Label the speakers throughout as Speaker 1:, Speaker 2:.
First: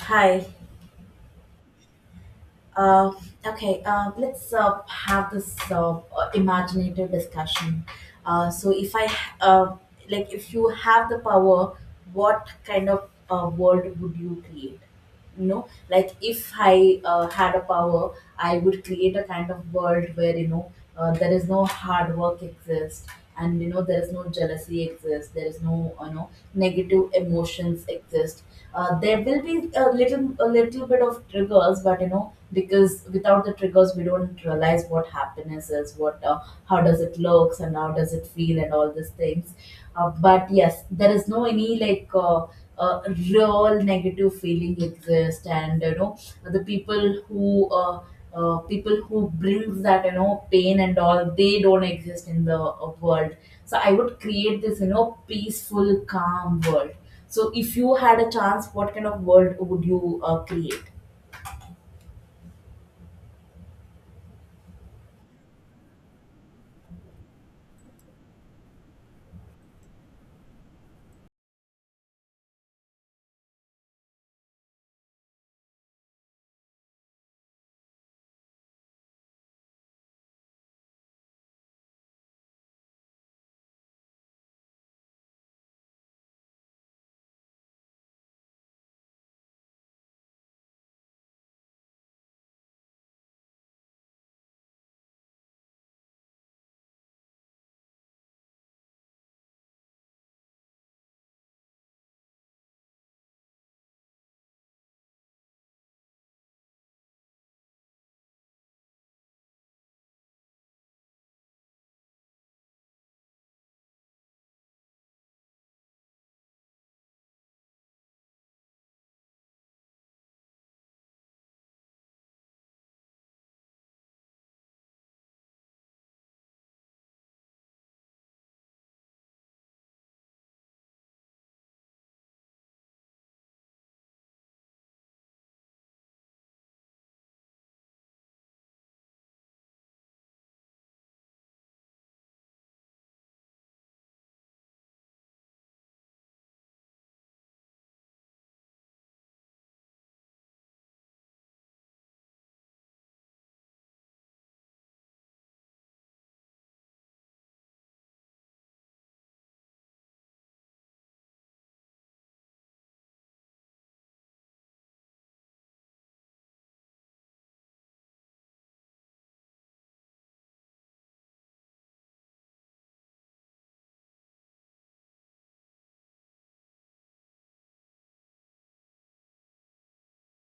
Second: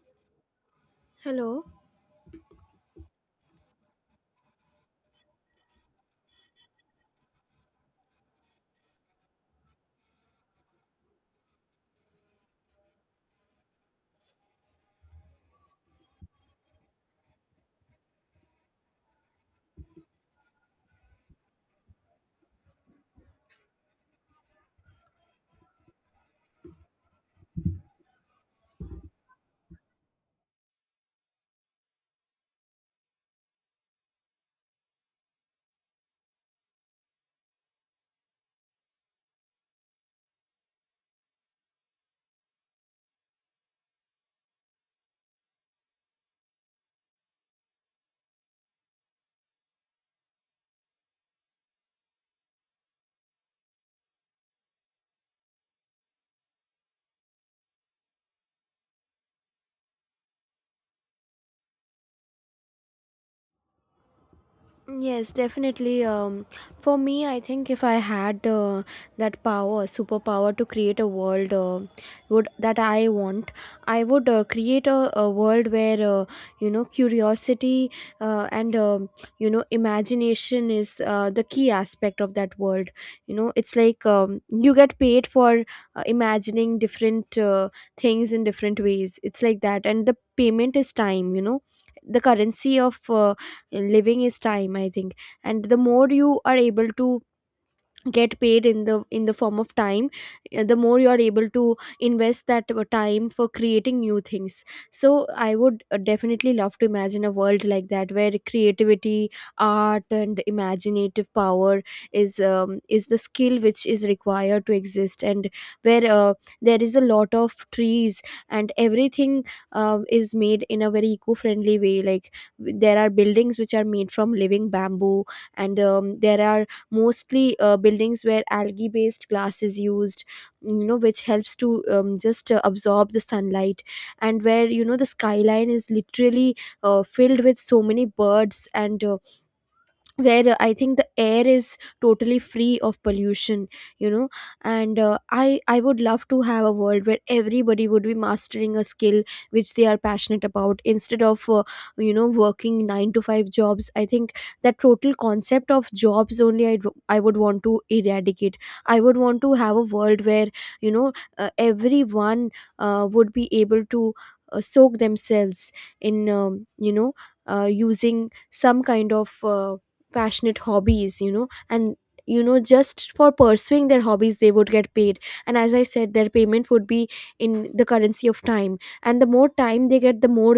Speaker 1: Hi.
Speaker 2: Hello.
Speaker 1: Uh, okay. Let's have this imaginative discussion. So, if I uh, like, if you have the power, what kind of world would you create? Like, if I had a power, I would create a kind of world where, there is no hard work exists, and, you know, there is no jealousy exists, there is no, you know, negative emotions exist. There will be a little bit of triggers, but, you know, because without the triggers we don't realize what happiness is, what, how does it looks and how does it feel and all these things. But yes, there is no any like uh, real negative feeling exist, and, you know, the people who brings that, you know, pain and all, they don't exist in the world. So I would create this, you know, peaceful, calm world. So if you had a chance, what kind of world would you create?
Speaker 2: Yes, definitely. For me, I think if I had that power, superpower to create a world would that I want, I would create a world where curiosity and imagination is the key aspect of that world. You know, it's like you get paid for imagining different things in different ways. It's like that, and the payment is time. You know, the currency of living is time, I think, and the more you are able to get paid in the form of time, the more you are able to invest that time for creating new things. So I would definitely love to imagine a world like that, where creativity, art and imaginative power is the skill which is required to exist, and where there is a lot of trees, and everything is made in a very eco-friendly way. Like there are buildings which are made from living bamboo, and there are mostly buildings where algae based glass is used, you know, which helps to just absorb the sunlight, and where, you know, the skyline is literally filled with so many birds, and where I think the air is totally free of pollution, you know. And I would love to have a world where everybody would be mastering a skill which they are passionate about, instead of working 9 to 5 jobs. I think that total concept of jobs only I would want to eradicate. I would want to have a world where you know everyone would be able to soak themselves in, you know using some kind of passionate hobbies, you know. And you know, just for pursuing their hobbies, they would get paid, and as I said, their payment would be in the currency of time, and the more time they get, the more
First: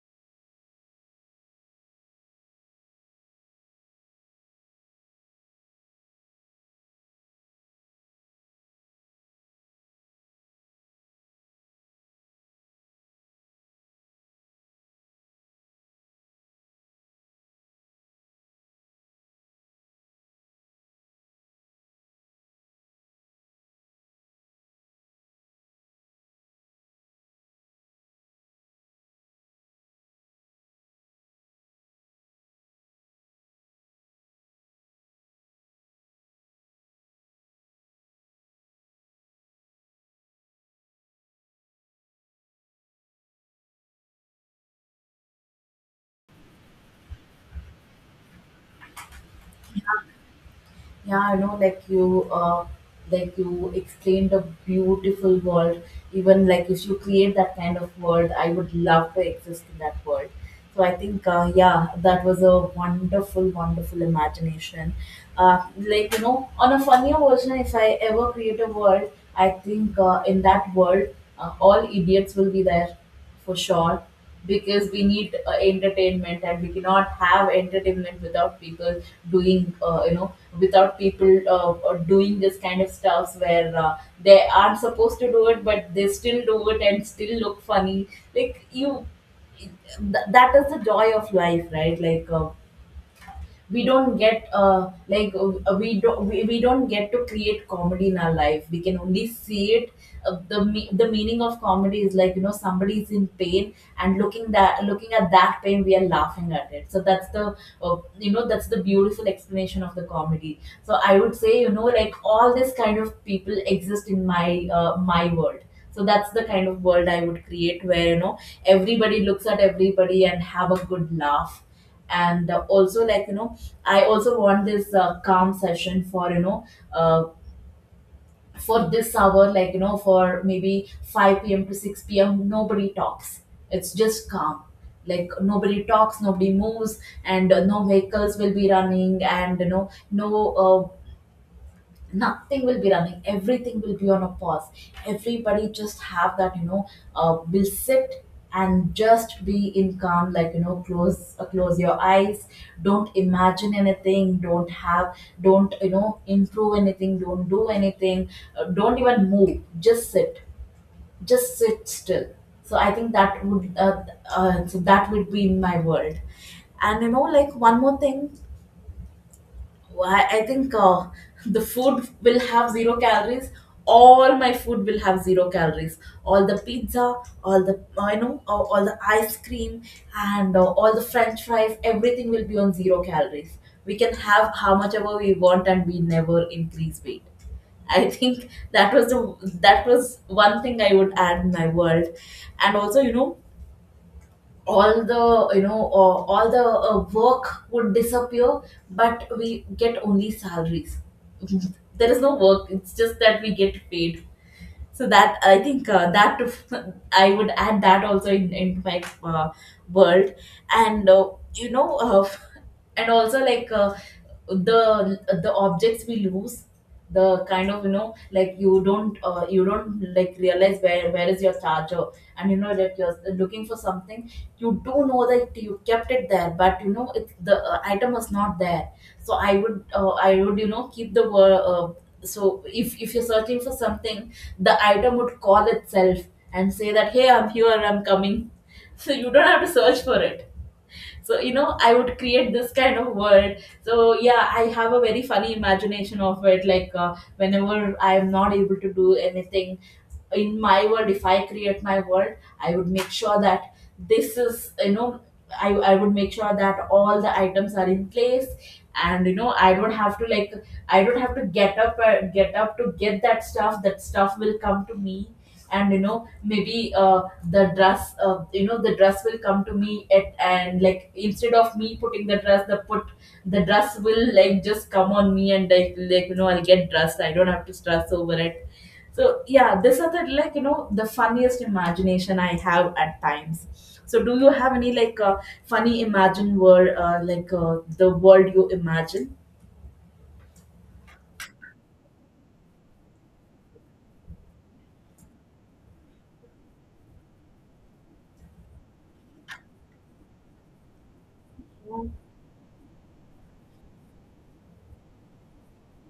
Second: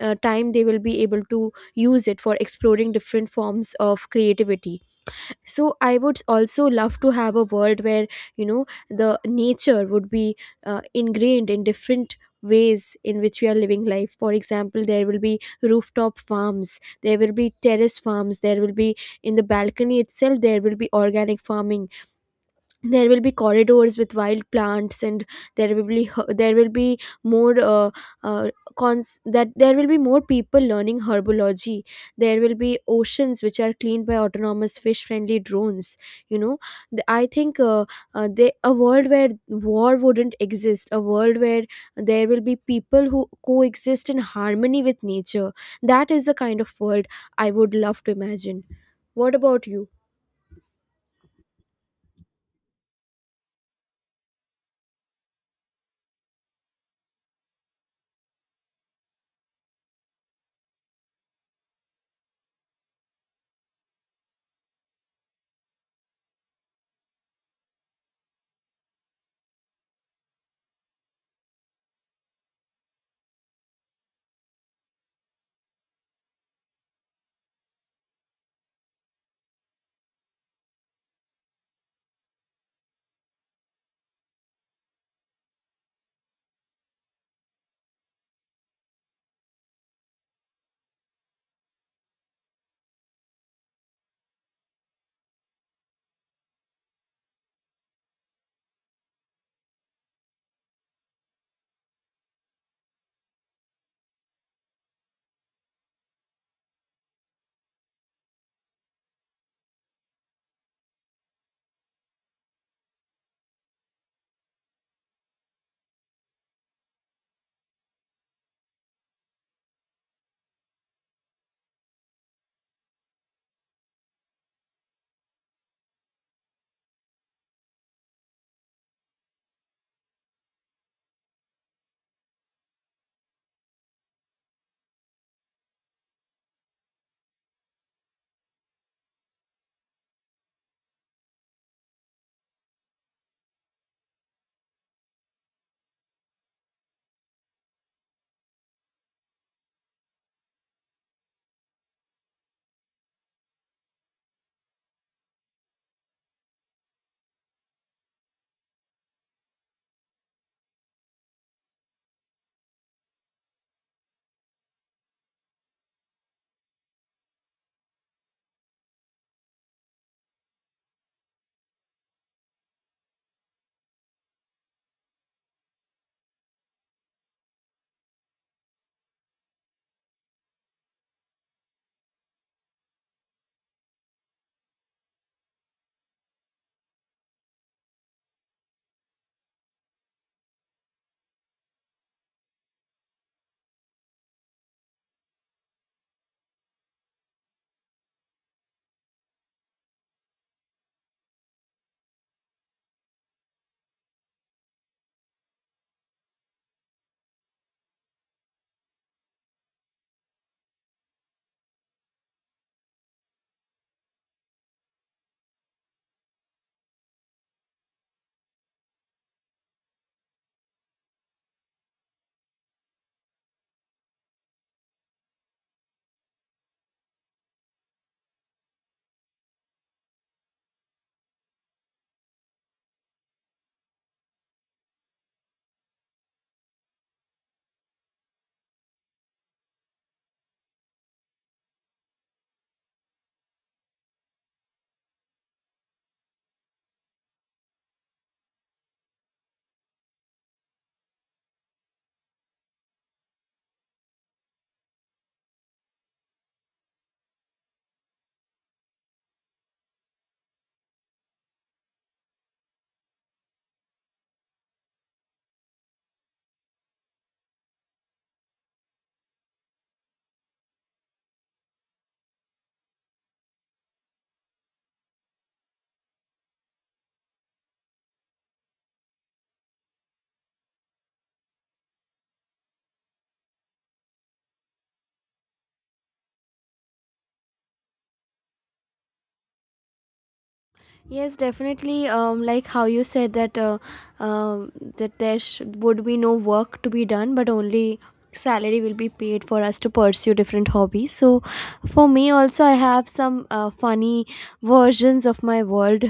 Speaker 2: time they will be able to use it for exploring different forms of creativity. So I would also love to have a world where, you know, the nature would be ingrained in different ways in which we are living life. For example, there will be rooftop farms, there will be terrace farms, there will be, in the balcony itself, there will be organic farming, there will be corridors with wild plants, and there will be there will be more uh, cons that there will be more people learning herbology. There will be oceans which are cleaned by autonomous fish friendly drones, you know. I think a world where war wouldn't exist, a world where there will be people who coexist in harmony with nature. That is the kind of world I would love to imagine. What about you?
Speaker 1: Yeah, I know, like you explained a beautiful world. Even, like, if you create that kind of world, I would love to exist in that world. So I think, yeah, that was a wonderful, wonderful imagination. Like, you know, on a funnier version, if I ever create a world, I think, in that world, all idiots will be there for sure, because we need entertainment, and we cannot have entertainment without people doing you know without people doing this kind of stuffs where they aren't supposed to do it but they still do it and still look funny, like you, that is the joy of life, right? Like, we don't get like we don't get to create comedy in our life, we can only see it. The the meaning of comedy is, like, you know, somebody is in pain, and looking at that pain we are laughing at it, so that's the, you know, that's the beautiful explanation of the comedy. So I would say, you know, like, all this kind of people exist in my world. So that's the kind of world I would create, where, you know, everybody looks at everybody and have a good laugh. And also, like, you know, I also want this calm session for, you know, uh, for this hour, like, you know, for maybe 5 p.m. to 6 p.m., nobody talks. It's just calm. Like, nobody talks, nobody moves. And no vehicles will be running, and, you know, uh, nothing will be running, everything will be on a pause. Everybody just have that, you know, will sit and just be in calm. Like, you know, close your eyes, don't imagine anything, don't, you know, improve anything, don't do anything, don't even move, just sit, just sit still. So i think that would uh, uh, so that would be in my world. And, you know, like, one more thing. Well, I think the food will have zero calories. All my food will have zero calories. All the pizza, all the, I know, all the ice cream, and all the French fries. Everything will be on zero calories. We can have how much ever we want, and we never increase weight. I think that was the, that was one thing I would add in my world, and also, you know, all the work would disappear, but we get only salaries. There is no work, it's just that we get paid. So that, I would add that also, into my world. And, you know, and also, like, the objects we lose, the kind of, you know, like, you don't, like, realize where is your charger. And, you know, that you're looking for something, you do know that you kept it there, but, you know, it, the item was not there. So I would, you know, keep the word, so if you're searching for something, the item would call itself and say that, hey, I'm here, I'm coming. So you don't have to search for it. So, you know, I would create this kind of world. So yeah, I have a very funny imagination of it, like, whenever I am not able to do anything in my world, if I create my world, I would make sure that this is, you know, I would make sure that all the items are in place, and, you know, I don't have to, get up to get that stuff, that stuff will come to me. And, you know, maybe, the dress will come to me, at, and, like, instead of me putting the dress, the dress will, like, just come on me, and like, you know, I'll get dressed, I don't have to stress over it. So yeah, this are the, like, you know, the funniest imagination I have at times. So, do you have any, like, funny imagine world, like, the world you imagine?
Speaker 2: Yes, definitely. Like how you said that um that there would be no work to be done, but only salary will be paid for us to pursue different hobbies. So, for me also, I have some funny versions of my world.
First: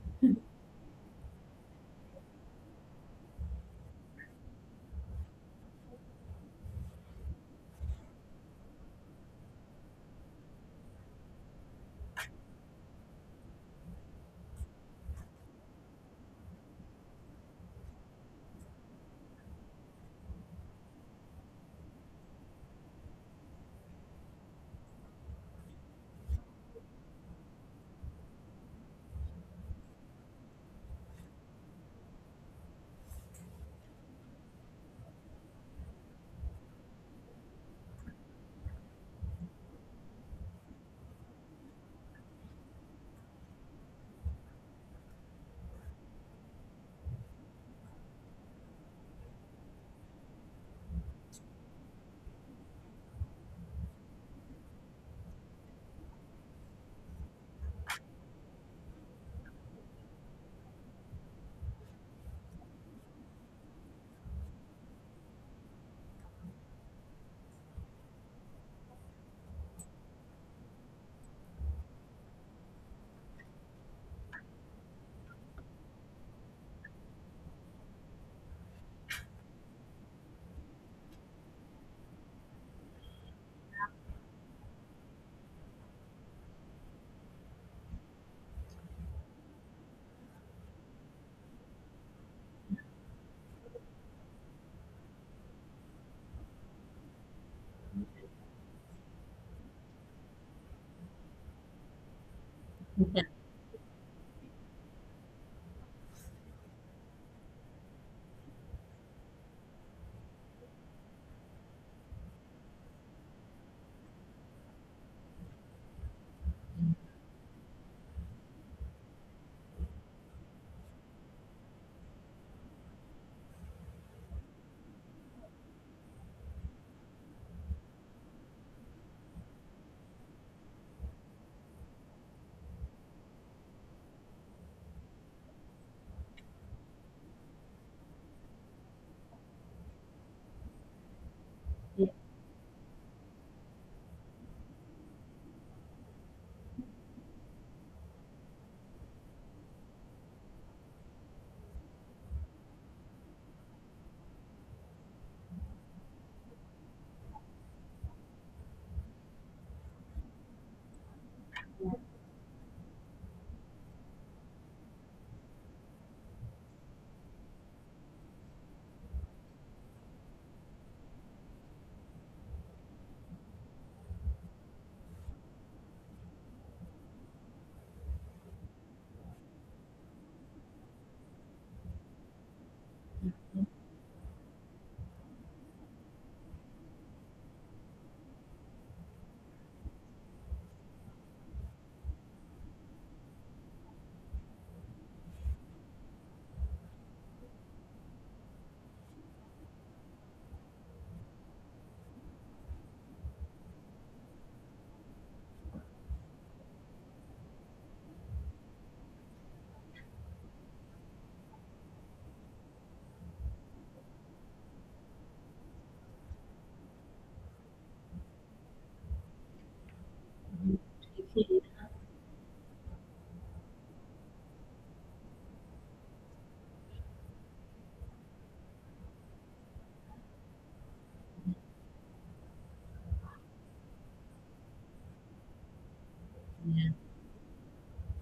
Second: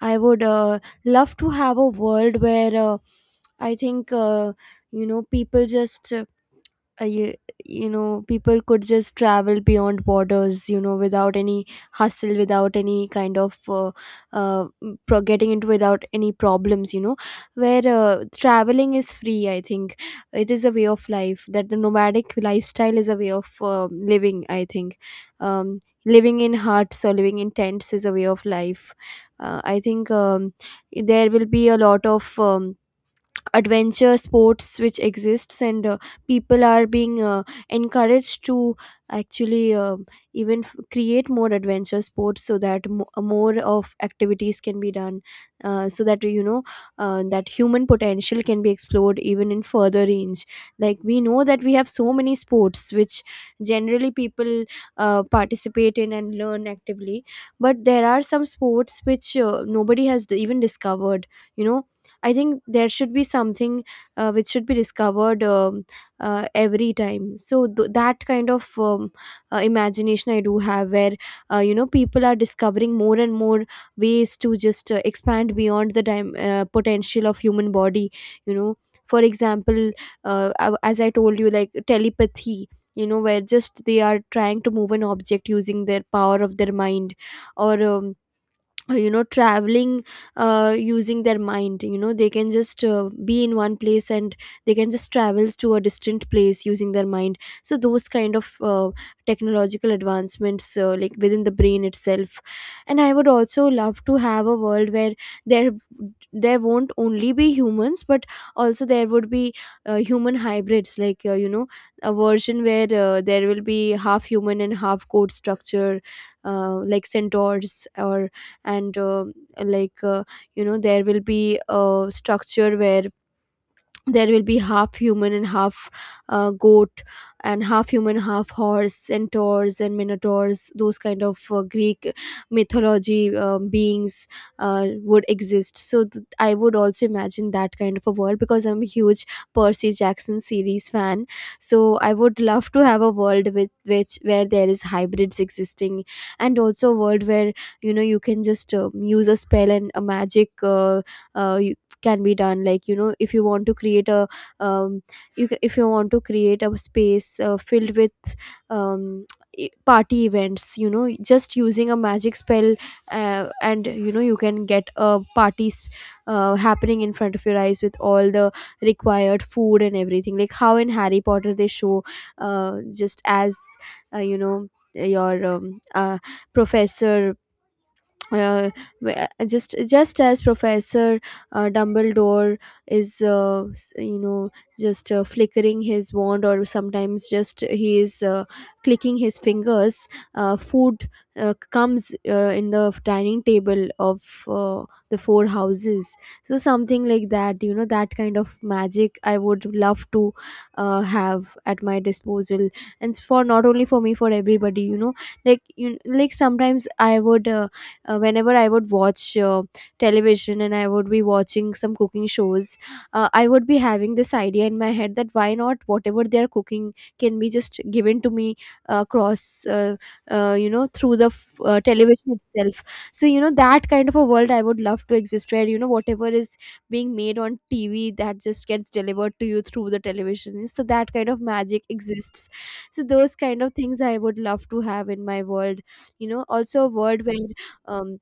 Speaker 2: I would love to have a world where I think people just uh, you, people could just travel beyond borders, you know, without any hustle, without any kind of uh, getting into, without any problems, you know, where traveling is free. I think it is a way of life. That the nomadic lifestyle is a way of living, I think. Living in huts or living in tents is a way of life. I think there will be a lot of adventure sports which exists, and people are being encouraged to actually even create more adventure sports, so that more of activities can be done, so that, you know, that human potential can be explored even in further range. Like we know that we have so many sports which generally people participate in and learn actively, but there are some sports which nobody has even discovered, you know. I think there should be something which should be discovered, every time. So that kind of imagination I do have, where you know people are discovering more and more ways to just expand beyond the time potential of human body. You know, for example, as I told you, like telepathy. You know, where just they are trying to move an object using their power of their mind, or you know, traveling using their mind. You know, they can just be in one place, and they can just travel to a distant place using their mind. So those kind of technological advancements, like within the brain itself. And I would also love to have a world where there there won't only be humans, but also there would be human hybrids, like, a version where there will be half human and half code structure, like centaurs. Or and like you know, there will be a structure where there will be half human and half goat, and half human half horse, centaurs and minotaurs, those kind of greek mythology beings would exist. So I would also imagine that kind of a world, because I'm a huge Percy Jackson series fan. So I would love to have a world with which where there is hybrids existing. And also a world where, you know, you can just use a spell, and a magic uh, can be done. Like, you know, if you want to create a um, if you want to create a space filled with um, party events, you know, just using a magic spell, and you know, you can get a parties happening in front of your eyes with all the required food and everything. Like how in Harry Potter they show, just as, you know your uh, professor uh, wh- just as professor Dumbledore is you know, just flickering his wand, or sometimes just he is clicking his fingers, food comes in the dining table of uh, the four houses. So something like that, you know. That kind of magic I would love to have at my disposal, and for not only for me, for everybody, you know. Like you, like sometimes I would, whenever I would watch television and I would be watching some cooking shows, I would be having this idea in my head, that why not whatever they are cooking can be just given to me, across you know, through the television itself. So you know, that kind of a world I would love to exist where, you know, whatever is being made on TV, that just gets delivered to you through the television. So that kind of magic exists. So those kind of things I would love to have in my world. You know, also a world where, um,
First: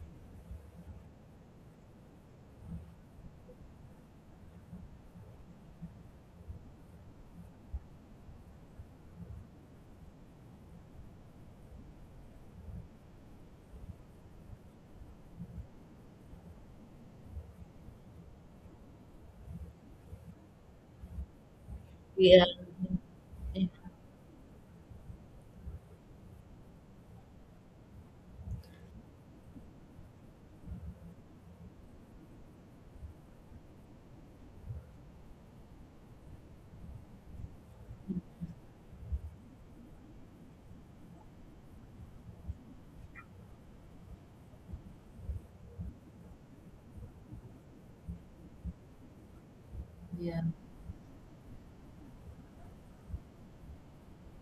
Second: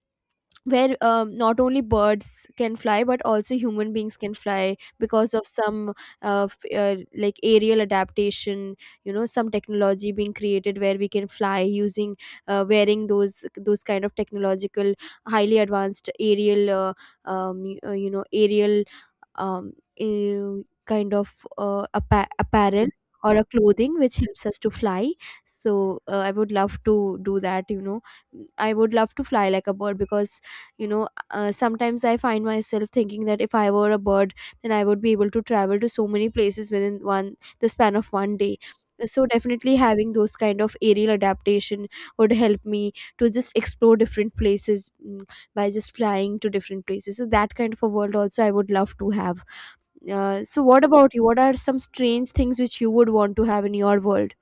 Speaker 2: not only birds can fly, but also human beings can fly, because of some, like aerial adaptation, you know, some technology being created where we can fly using, wearing those kind of technological, highly advanced aerial, you know, aerial, um, kind of
Speaker 1: Yeah,
Speaker 2: apparel, or a
Speaker 1: yeah,
Speaker 2: clothing which helps us to fly. So I would love to do that, you know. I would love to fly like a bird, because, you know, sometimes I find myself thinking that if I were a bird, then I would be able to travel to so many places within one the span of 1 day. So definitely having those kind of aerial adaptation would help me to just explore different places, mm, by just flying to different places. So that kind of a world also I would love to have.
Speaker 1: yeah.
Speaker 2: So what about you? What are some strange things which you would want to have in your world?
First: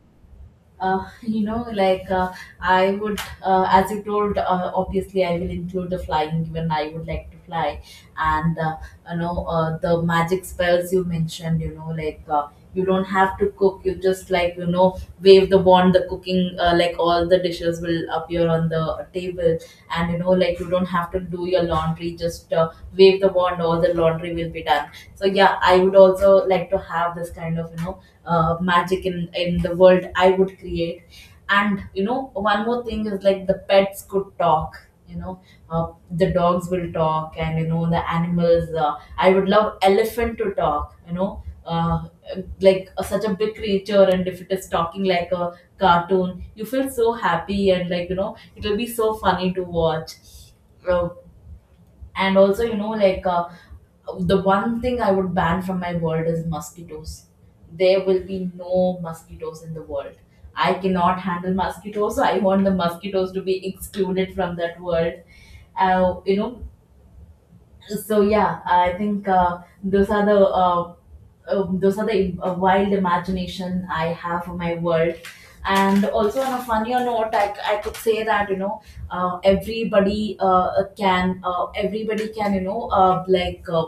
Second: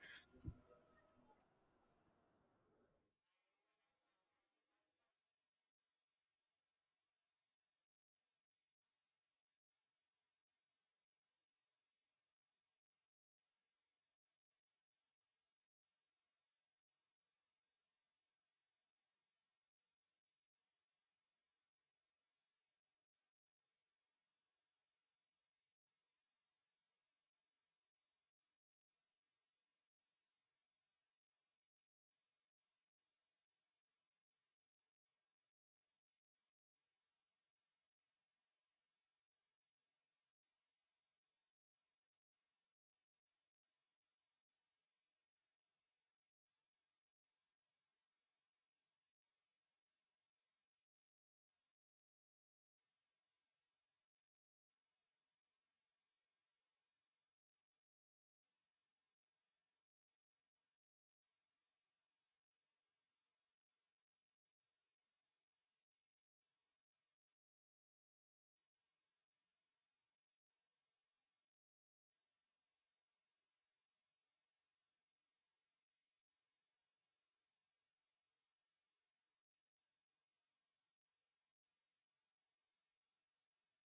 Speaker 1: You know, like, I would, as you told, obviously I will include the flying. Even I would like to fly, and, you know, the magic spells you mentioned. You know, like, you don't have to cook. You just, like, you know, wave the wand. The cooking, like, all the dishes will appear on the table, and, you know, like, you don't have to do your laundry. Just wave the wand, all the laundry will be done. So yeah, I would also like to have this kind of, you know, magic in the world I would create. And, you know, one more thing is, like, the pets could talk, you know, the dogs will talk, and, you know, the animals, I would love elephant to talk, you know, like, such a big creature, and if it is talking like a cartoon, you feel so happy, and, like, you know, it'll be so funny to watch. Uh, and also, you know, like, the one thing I would ban from my world is mosquitoes. There will be no mosquitoes in the world. I cannot handle mosquitoes, so I want the mosquitoes to be excluded from that world. You know, so yeah, I think, those are the wild imagination I have for my world. And also, on a funnier note, I could say that, you know, everybody can, you know, like,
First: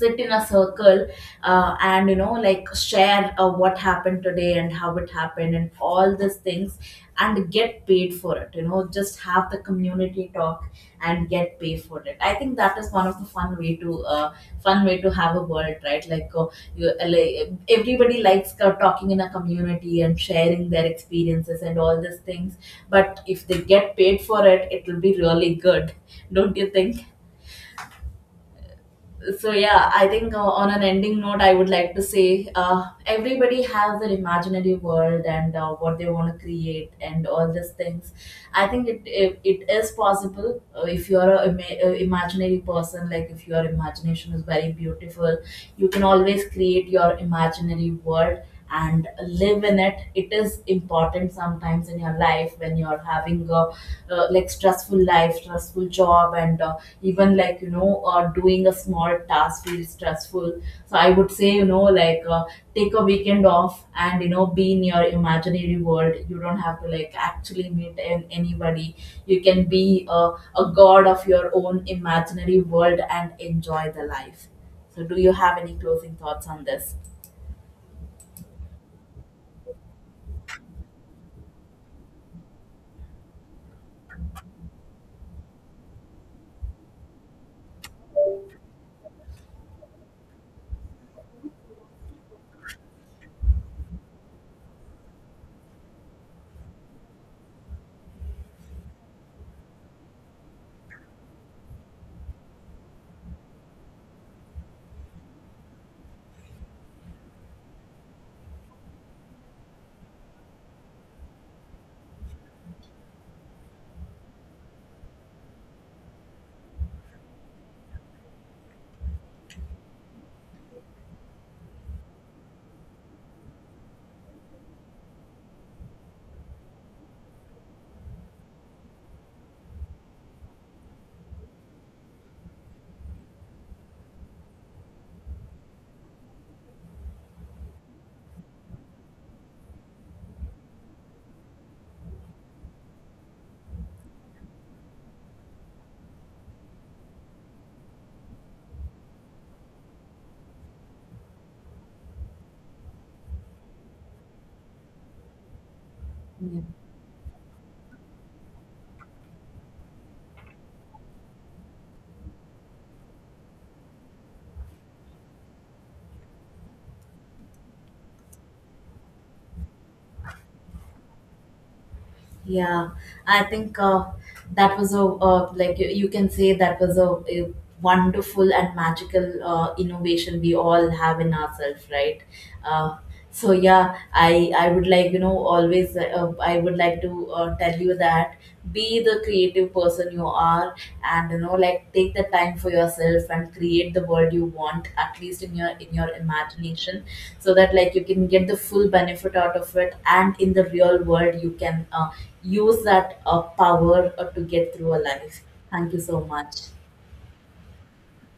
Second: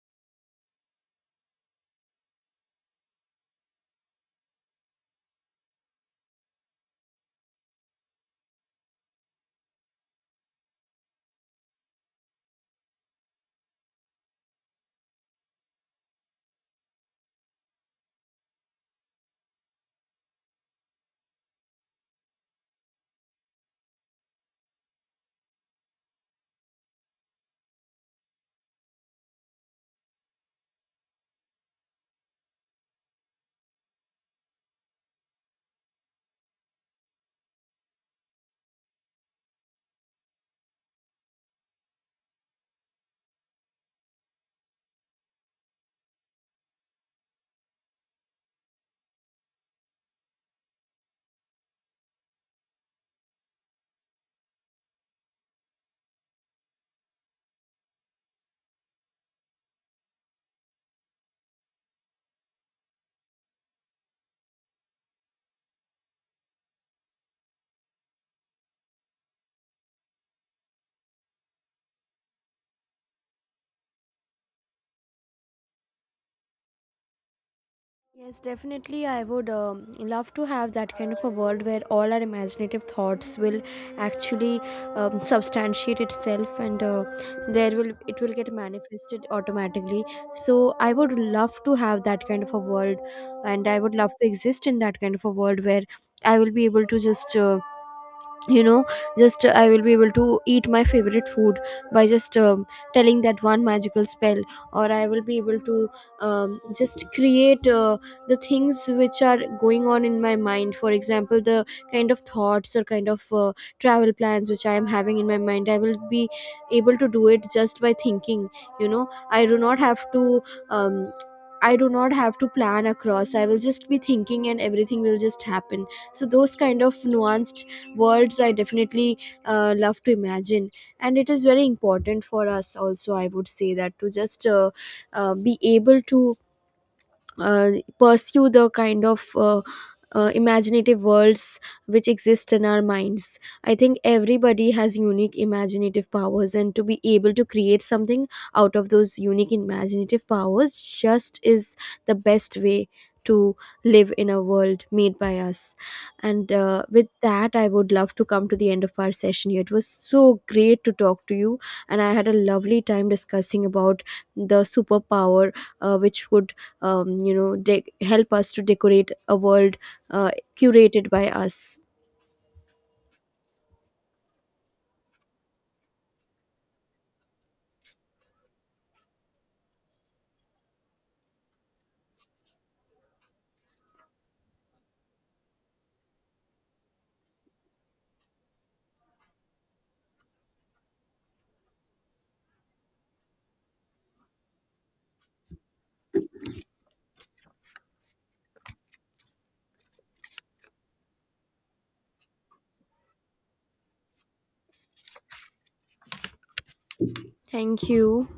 Speaker 1: sit in a circle, and, you know, like, share, what happened today and how it happened and all these things, and get paid for it, you know, just have the community talk and get paid for it. I think that is one of the fun way to, fun way to have a world, right? Like, like, everybody likes talking in a community and sharing their experiences and all these things, but if they get paid for it, it will be really good. Don't you think? So yeah, I think, on an ending note, I would like to say, everybody has their imaginary world, and, what they want to create, and all these things. I think it is possible, if you are a, imaginary person, like, if your imagination is very beautiful, you can always create your imaginary world, and live in it. It is important sometimes in your life, when you're having a like stressful life, stressful job, and, even, like, you know, doing a small task feels stressful. So I would say, you know, like, take a weekend off and, you know, be in your imaginary world. You don't have to, like, actually meet anybody. You can be, a god of your own imaginary world, and enjoy the life. So, do you have any closing thoughts on this?
Speaker 2: Yes, definitely. I would love to have that kind of a world where all our imaginative thoughts will actually substantiate itself, and there will, it will get manifested automatically. So I would love to have that kind of a world, and I would love to exist in that kind of a world where I will be able to just, you know I will be able to eat my favorite food by just telling that one magical spell. Or I will be able to just create the things which are going on in my mind. For example, the kind of thoughts or kind of travel plans which I am having in my mind, I will be able to do it just by thinking. You know, I do not have to um, I do not have to plan across. I will just be thinking, and everything will just happen. So, those kind of nuanced worlds I definitely love to imagine. And it is very important for us also, I would say, that to just be able to uh, pursue the kind of imaginative worlds which exist in our minds. I think everybody has unique imaginative powers, and to be able to create something out of those unique imaginative powers just is the best way to live in a world made by us. And with that, I would love to come to the end of our session here. It was so great to talk to you, and I had a lovely time discussing about the superpower which would you know help us to decorate a world uh, curated by us.
Speaker 1: Yeah, I think, that was a, like, you can say, that was a wonderful and magical innovation we all have in ourselves, right? Uh, so yeah, I would like, you know, always, I would like to, tell you that, be the creative person you are, and, you know, like, take the time for yourself, and create the world you want, at least in your, in your imagination, so that, like, you can get the full benefit out of it, and in the real world you can, use that power, to get through a life. Thank you so much.
Speaker 2: Thank you.